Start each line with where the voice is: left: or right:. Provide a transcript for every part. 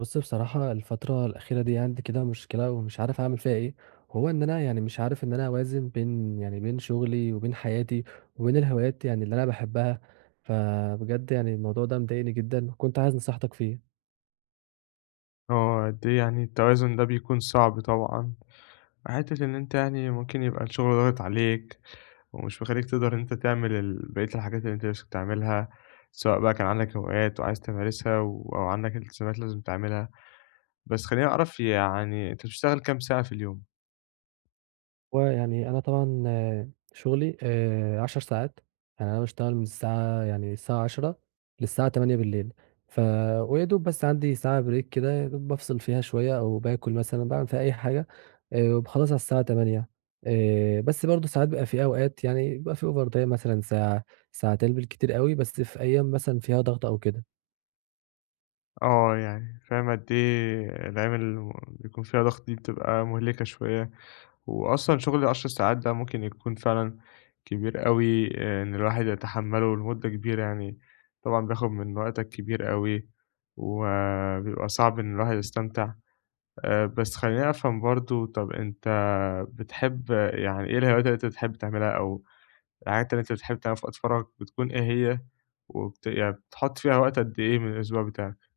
right: بُص، بصراحة الفترة الأخيرة دي عندي كده مشكلة ومش عارف أعمل فيها إيه، وهو إن أنا يعني مش عارف إن أنا أوازن بين شغلي وبين حياتي وبين الهوايات يعني اللي أنا باحبها، فبجد يعني الموضوع ده مضايقني جدًا وكنت عايز نصيحتك فيه.
left: آه، قد إيه يعني التوازن ده بيكون صعب طبعًا، حتّة إن أنت يعني ممكن يبقى الشغل ضاغط عليك، ومش مخلّيك تقدر إن أنت تعمل بقية الحاجات اللي أنت نِفْسك تعملها، سواء بقى كان عندك هوايات وعايز تمارسها أو عندك التزامات لازم تعملها، بس خلّيني أعرف يعني أنت بتشتغل كام ساعة في اليوم؟
right: ويعني أنا طبعًا شغلي 10 ساعات، يعني أنا باشتغل من الساعة 10:00 للساعة 20:00 ف ويا دوب بس عندي ساعة break كده، يا دوب بافصل فيها شوية أو باكل مثلًا، باعمل فيها أي حاجة، وباخلّص على الساعة 20:00. بس برضه ساعات بيبقى في أوقات، يعني بيبقى في overtime مثلًا ساعة، ساعتين بالكتير أوي، بس في أيام مثلًا فيها ضغط أو كده.
left: آه، يعني فاهم قد إيه الأيام اللي بيكون فيها ضغط دي بتبقى مُهلِكة شوية. وأصلًا شغل ال10 ساعات ده ممكن يكون فعلًا كبير أوي، إن الواحد يتحمّله لمدة كبيرة يعني، طبعًا بياخد من وقتك كبير أوي، وبيبقى صعب إن الواحد يستمتع. بس خلّيني أفهم برضه، طَب أنت بتحب يعني إيه الهوايات اللي أنت بتحب تعملها أو الحاجات اللي أنت بتحب تعملها في وقت فراغك بتكون إيه هي؟ يعني بتحط فيها وقت قد إيه من الأسبوع بتاعك؟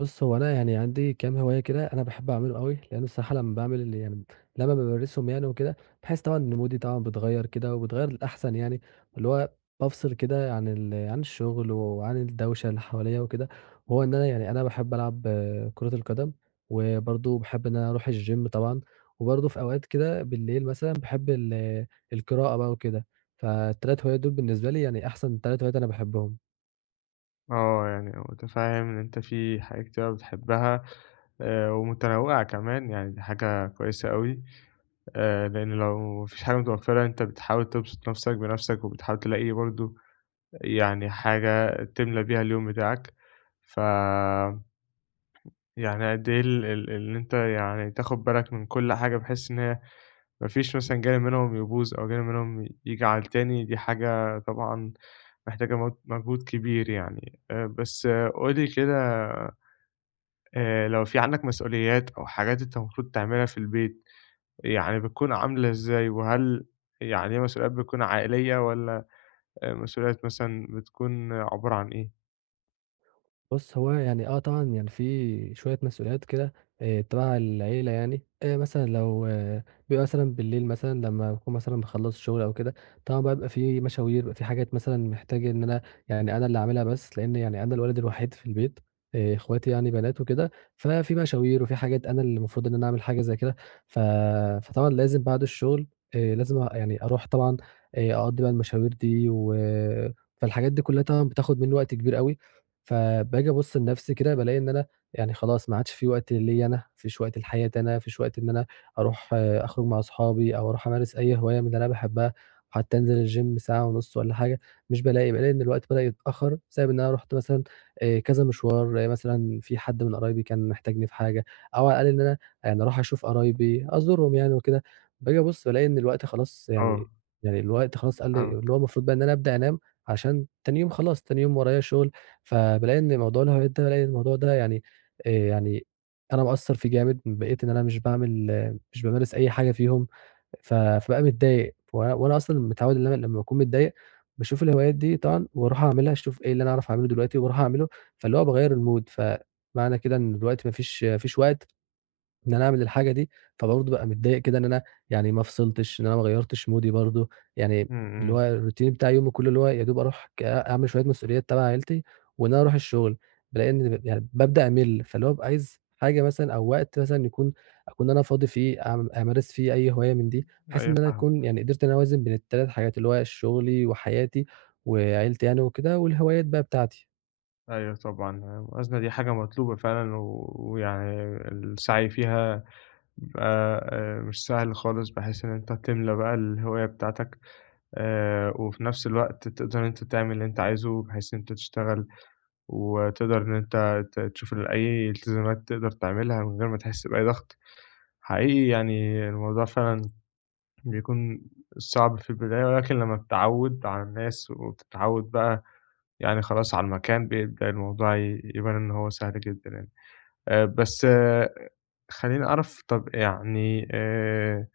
right: بُص، هو أنا يعني عندي كام هواية كده أنا باحب أعمله أوي، لأن الصراحة لمّا بامارسهم يعني وكده، باحس طبعًا إن مودي طبعًا بيتغيّر كده وبيتغيّر للأحسن يعني، اللي هو بافصل كده عن الشغل وعن الدوشة اللي حواليّا وكده، وهو إن أنا باحب ألعب كرة القدم، وبرضه باحب إن أنا أروح الgym طبعًا، وبرضه في أوقات كده بالليل مثلًا باحب القراءة بقى وكده، فال3 هوايات دول بالنسبة لي يعني أحسن 3 هوايات أنا باحبهم.
left: آه، يعني متفهم إن أنت في حاجات كتير أوي بتحبها، ومتنوعة كمان يعني دي حاجة كويسة أوي، لأن لو ما فيش حاجة متوفرة أنت بتحاول تبسط نفسك بنفسك، وبتحاول تلاقي برضه يعني حاجة تملى بيها اليوم بتاعك، ف يعني قد إيه ال ال إن أنت يعني تاخد بالك من كل حاجة بحيث إن هي ما فيش مثلًا جانب منهم يبوظ أو جانب منهم ييجي على التاني، دي حاجة طبعًا محتاجة مجهود كبير يعني، بس قُل لي كده. لو في عندك مسؤوليات أو حاجات أنت المفروض تعملها في البيت، يعني بتكون عاملة إزاي؟ وهل يعني هي مسؤوليات بتكون عائلية والّا مسؤوليات مثلًا بتكون عبارة عن إيه؟
right: بُص، هو يعني طبعًا يعني في شوية مسؤوليات كده تبع العيلة يعني، مثلًا لو بيبقى مثلًا بالليل مثلًا لمّا باكون مثلًا مخلّص شغل أو كده، طبعًا بقى بيبقى في مشاوير، بيبقى في حاجات مثلًا محتاج إن أنا اللي أعملها بس، لإن يعني أنا الولد الوحيد في البيت، إخواتي يعني بنات وكده، ففي مشاوير وفي حاجات أنا اللي المفروض إن أنا أعمل حاجة زي كده، ف فطبعًا لازم بعد الشغل، لازم أروح طبعًا، أقضّي بقى المشاوير دي فالحاجات دي كلّها طبعًا بتاخد منّي وقت كبير أوي. فباجي أبُص لنَفْسي كده بالاقي إن أنا يعني خلاص ما عادش في وقت ليّا أنا، ما فيش وقت لحياتي أنا، ما فيش وقت إن أنا أروح أخرج مع أصحابي أو أروح أمارس أي هواية من اللي أنا باحبها، حتى أنزل الgym ساعة ونُص والّا حاجة، مش بالاقي، بالاقي إن الوقت بدأ يتأخّر بسبب إن أنا رُحت مثلًا كذا مشوار، مثلًا في حد من قرايبي كان محتاجني في حاجة، أو على الأقل إن أنا يعني أروح أشوف قرايبي أزورهم يعني وكده، باجي أبُص بالاقي إن الوقت خلاص
left: آه،
right: يعني، الوقت خلاص قال لي اللي
left: فاهمك.
right: هو المفروض بقى إن أنا أبدأ أنام عشان تاني يوم خلاص، تاني يوم ورايا شغل، فبالاقي إن موضوع الهوايات ده بالاقي الموضوع ده يعني، يعني أنا مقصّر فيه جامد، بقيت إن أنا مش بامارس أي حاجة فيهم، فبقى متضايق، وأنا أصلًا متعوّد إن أنا لمّا باكون متضايق باشوف الهوايات دي طبعًا وأروح أعملها، أشوف إيه اللي أنا أعرف أعمله دلوقتي وأروح أعمله، فاللي هو باغيّر الmood، فمعنى كده إن دلوقتي ما فيش وقت إن أنا أعمل الحاجة دي، فبرضه بابقى متضايق كده إن أنا يعني ما فصلتش، إن أنا ما غيّرتش مودي برضه، يعني
left: إمم،
right: اللي
left: إمم.
right: هو الروتين بتاع يومي كلّه اللي هو يا دوب أروح ك أعمل شوية مسؤوليات تبع عيلتي، وإن أنا أروح الشغل، بالاقي إن ب يعني بابدأ أمِل، فاللي هو بابقى عايز حاجة مثلًا أو وقت مثلًا أكون أنا فاضي فيه أمارس فيه أي هواية من دي، بحيث
left: أيوه
right: إن أنا
left: فاهمك.
right: أكون يعني قدرت إن أنا أوازن بين ال3 حاجات، اللي هو شغلي وحياتي وعيلتي يعني وكده والهوايات بقى بتاعتي.
left: أيوه طبعًا. الموازنة دي حاجة مطلوبة فعلًا ويعني السعي فيها بيبقى مش سهل خالص بحيث إن أنت تملى بقى الهواية بتاعتك. وفي نفس الوقت تقدر إن أنت تعمل اللي أنت عايزه، بحيث إن أنت تشتغل وتقدر إن أنت تشوف أي التزامات تقدر تعملها من غير ما تحس بأي ضغط. حقيقي يعني الموضوع فعلًا بيكون صعب في البداية، ولكن لمّا بتتعوّد على الناس وبتتعوّد بقى يعني خلاص على المكان، بيبدأ الموضوع يبان إن هو سهل جدًا يعني. بس آه، خلّيني أعرف طَب يعني،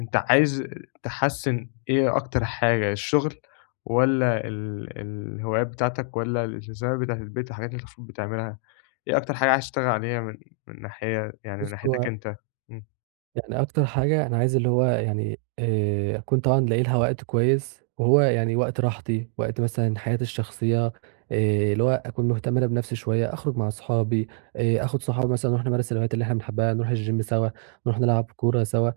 left: أنت عايز تحسّن إيه أكتر حاجة، الشغل والّا الهوايات بتاعتك والّا الالتزامات بتاعة البيت والحاجات اللي المفروض بتعملها؟ إيه أكتر حاجة عايز تشتغل عليها من ناحية، يعني من
right: بُص،
left: ناحيتك
right: هو
left: أنت؟ إمم.
right: يعني أكتر حاجة أنا عايز اللي هو يعني، أكون طبعًا لاقي لها وقت كويس، وهو يعني وقت راحتي، وقت مثلًا حياتي الشخصية، اللي هو أكون مهتم أنا بنفسي شوية، أخرج مع أصحابي، آخد صحابي مثلًا نروح نمارس الهوايات اللي إحنا بنحبها، نروح الgym سوا، نروح نلعب كورة سوا،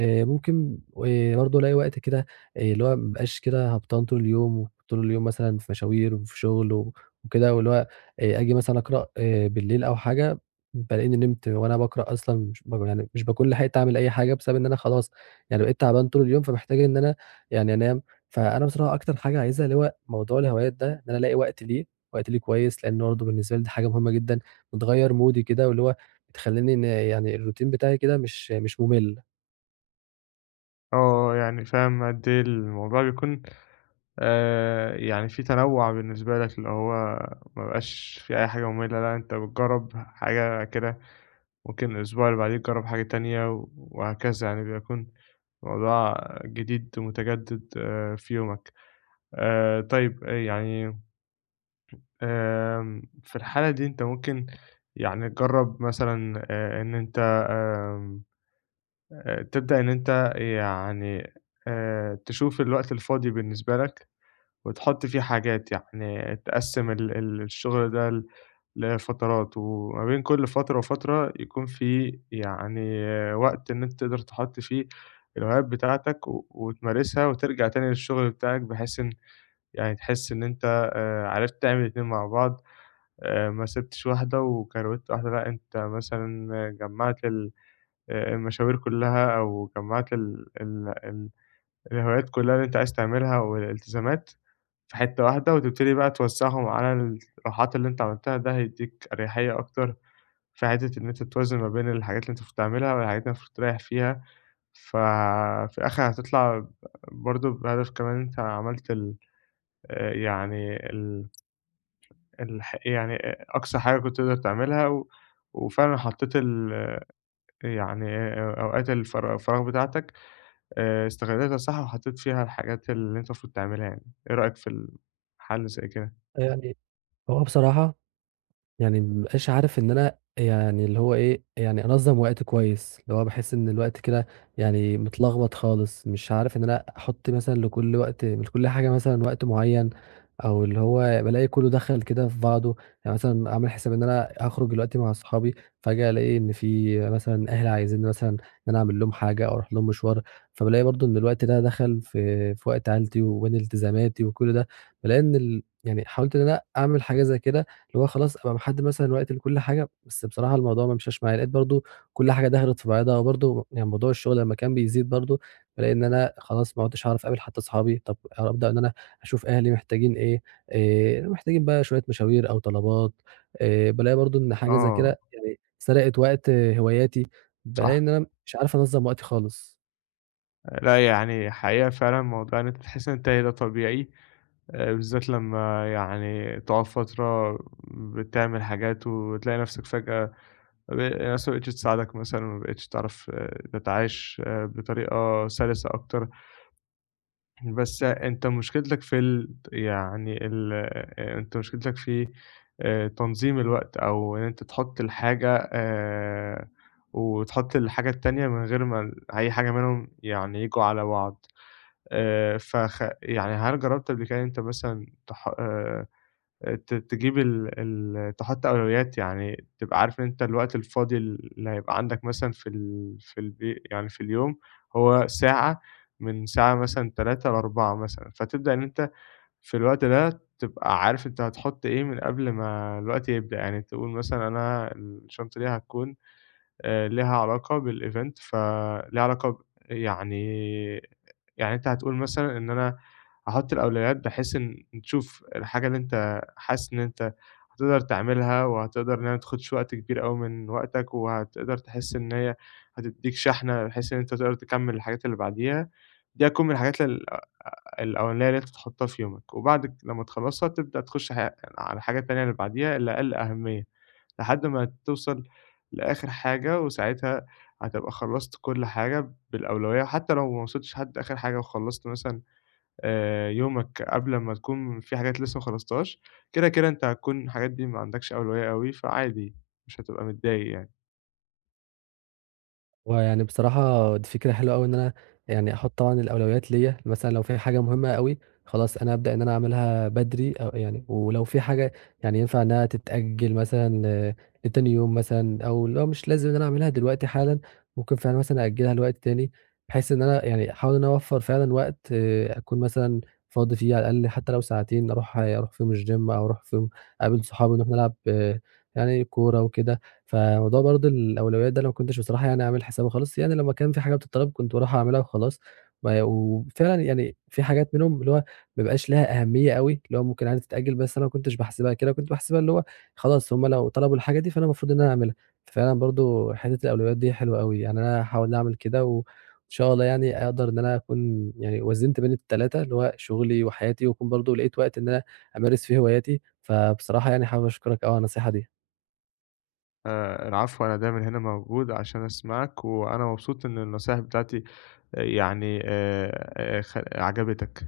right: ممكن برضه ألاقي وقت كده، اللي هو ما ابقاش كده هبطان طول اليوم، طول اليوم مثلًا في مشاوير وفي شغل وكده، واللي هو آجي مثلًا أقرأ بالليل أو حاجة، بلاقيني نمت وأنا باقرأ أصلًا، مش ب يعني مش باكون لحقت أعمل أي حاجة بسبب إن أنا خلاص يعني بقيت تعبان طول اليوم، فمحتاج إن أنا يعني أنام. فأنا بصراحة أكتر حاجة عايزها اللي هو موضوع الهوايات ده، إن أنا ألاقي وقت ليه، وقت ليه كويس، لإن برضه بالنسبة لي دي حاجة مهمة جدًا، بتغيّر مودي كده واللي هو بتخلّيني إن يعني الروتين بتاعي كده مش مُمِل.
left: آه، يعني فاهم قد إيه الموضوع بيكون، يعني في تنوُّع بالنسبة لك، اللي هو ما بقاش في أي حاجة مُملّة، لأ أنت بتجرّب حاجة كده، ممكن الأسبوع اللي بعديه تجرّب حاجة تانية وهكذا، يعني بيكون موضوع جديد ومتجدد في يومك. طيب يعني، في الحالة دي أنت ممكن يعني تجرّب مثلًا، إن أنت آمم تبدأ إن أنت يعني تشوف الوقت الفاضي بالنسبة لك، وتحُط فيه حاجات، يعني تقسّم ال ال الشغل ده لفترات، وما بين كل فترة وفترة يكون في يعني وقت إن أنت تقدر تحُط فيه الهوايات بتاعتك، وتمارسها وترجع تاني للشغل بتاعك، بحيث يعني تحس إن أنت عرفت تعمل الاتنين مع بعض، ما سِبتش واحدة وكروِتّ واحدة، لأ أنت مثلًا جمّعت ال المشاوير كلّها، أو جمّعت ال ال ال الهوايات كلّها اللي أنت عايز تعملها والالتزامات في حتّة واحدة، وتبتدي بقى توزّعهم على الراحات اللي أنت عملتها، ده هيدّيك أريحية أكتر في حتّة إن أنت توازن ما بين الحاجات اللي أنت المفروض تعملها والحاجات اللي المفروض تريّح فيها، ففي الآخر هتطلع برضه بهدف، كمان أنت عملت ال يعني ال الح يعني أقصى حاجة كنت تقدر تعملها، وفعلًا حطّيت يعني أوقات الفراغ بتاعتك، استغلّيتها صح، وحطّيت فيها الحاجات اللي أنت المفروض تعملها يعني، إيه رأيك في حل زي كده؟
right: يعني هو بصراحة يعني ما بقاش عارف إن أنا يعني اللي هو إيه، يعني أنظّم وقتي كويس، اللي هو باحس إن الوقت كده يعني متلخبط خالص، مش عارف إن أنا أحُط مثلًا لكل وقت لكل حاجة مثلًا وقت معيّن، أو اللي هو بالاقي كلّه دخل كده في بعضه، يعني مثلًا عامل حساب إن أنا هاخرج دلوقتي مع صحابي، فجأة ألاقي إن في مثلًا أهلي عايزينّي مثلًا إن أنا أعمل لهم حاجة أو أروح لهم مشوار، فبالاقي برضه إن الوقت ده دخل في وقت عيلتي وبين التزاماتي وكل ده، بالاقي إن ال يعني حاولت إن أنا أعمل حاجة زي كده، اللي هو خلاص أبقى محدد مثلًا وقت لكل حاجة، بس بصراحة الموضوع ما مشاش معايا، لقيت برضه كل حاجة دَخلت في بعضها، وبرضه يعني موضوع الشغل لمّا كان بيزيد برضه، بالاقي إن أنا خلاص ما عُدتش هاعرف أقابل حتى أصحابي، طب أبدأ إن أنا أشوف أهلي محتاجين إيه، محتاجين بقى شوية مشاوير أو طلبات، بالاقي برضه إن حاجة زي
left: آه،
right: كده يعني سرقت وقت هواياتي،
left: صح.
right: بالاقي إن أنا مش عارف أنظّم وقتي خالص.
left: لأ، يعني حقيقة فعلًا موضوع إن أنت تحس إن أنت إيه، ده طبيعي بالذات لمّا يعني تقعد فترة بتعمل حاجات وتلاقي نَفْسك فجأة الناس ما بقتش تساعدك مثلًا، ما بقتش تعرف تتعايش بطريقة سلسة أكتر. بس أنت مشكلتك في يعني ال أنت مشكلتك في تنظيم الوقت، أو إن أنت تحُط الحاجة وتحُط الحاجة التانية من غير ما أي حاجة منهم يعني ييجوا على بعض. يعني هل جرّبت قبل كده إن أنت مثلًا، تح تجيب ال ال تحط أولويات، يعني تبقى عارف إن أنت الوقت الفاضي اللي هيبقى عندك مثلًا في ال في البي يعني في اليوم هو ساعة، من ساعة مثلًا 15:00 ل16:00 مثلًا، فتبدأ إن أنت في الوقت ده تبقى عارف أنت هتحط إيه من قبل ما الوقت يبدأ، يعني تقول مثلًا أنا الشنطة دي هتكون ليها علاقة بالevent، فليها علاقة يعني يعني أنت هتقول مثلًا إن أنا هاحُط الأولويات، بحيث إن تشوف الحاجة اللي أنت حاسس إن أنت هتقدر تعملها، وهتقدر إنها ما تاخدش وقت كبير أوي من وقتك، وهتقدر تحس إن هي هتدّيك شحنة بحيث إن أنت تقدر تكمّل الحاجات اللي بعديها، دي هتكون من الحاجات الأولانية اللي أنت تحطها في يومك، وبعد لمّا تخلّصها تبدأ تخش على الحاجة التانية اللي بعديها اللي أقل أهمية، لحد ما توصل لآخر حاجة، وساعتها هتبقى خلّصت كل حاجة بالأولوية، حتى لو ما وصلتش لحد آخر حاجة وخلّصت مثلًا يومك قبل ما تكون في حاجات لسه ما خلّصتهاش، كده، أنت هتكون الحاجات دي ما عندكش أولوية أوي، فعادي مش هتبقى متضايق يعني.
right: ويعني بصراحة دي فكرة حلوة أوي إن أنا يعني أحط طبعًا الأولويات ليّا، مثلًا لو في حاجة مهمة أوي خلاص أنا أبدأ إن أنا أعملها بدري، أو يعني ولو في حاجة يعني ينفع إنها تتأجل مثلًا، لتاني يوم مثلًا أو اللي هو مش لازم إن أنا أعملها دلوقتي حالًا، ممكن فعلًا مثلًا أأجلها لوقت تاني، بحيث إن أنا يعني أحاول إن أنا أوفّر فعلًا وقت، أكون مثلًا فاضي فيه على الأقل حتى لو ساعتين أروح فيهم الgym أو أروح فيهم أقابل صحابي نروح نلعب يعني كورة وكده. فموضوع برضه الأولويات ده أنا ما كنتش بصراحة يعني عامل حسابه خالص، يعني لمّا كان في حاجة بتتطلب كنت باروح أعملها وخلاص، ما وفعلًا يعني في حاجات منهم اللي هو ما بيبقاش لها أهمية أوي، اللي هو ممكن عادي تتأجل بس أنا ما كنتش باحسبها كده، كنت باحسبها اللي هو خلاص هُم لو طلبوا الحاجة دي فأنا المفروض إن أنا أعملها، ففعلًا برضه حتة الأولويات دي حلوة أوي، يعني أنا هاحاول أعمل كده وإن شاء الله يعني أقدر إن أنا أكون يعني وزّنت بين ال3 اللي هو شغلي وحياتي، وأكون برضه لقيت وقت إن أنا أمارس فيه هواياتي، فبصراحة يعني حابب أشكرك أوي على النصيحة دي.
left: العفو، أنا دايمًا هنا موجود عشان أسمعك، وأنا مبسوط إن النصايح بتاعتي يعني خ عجبتك؟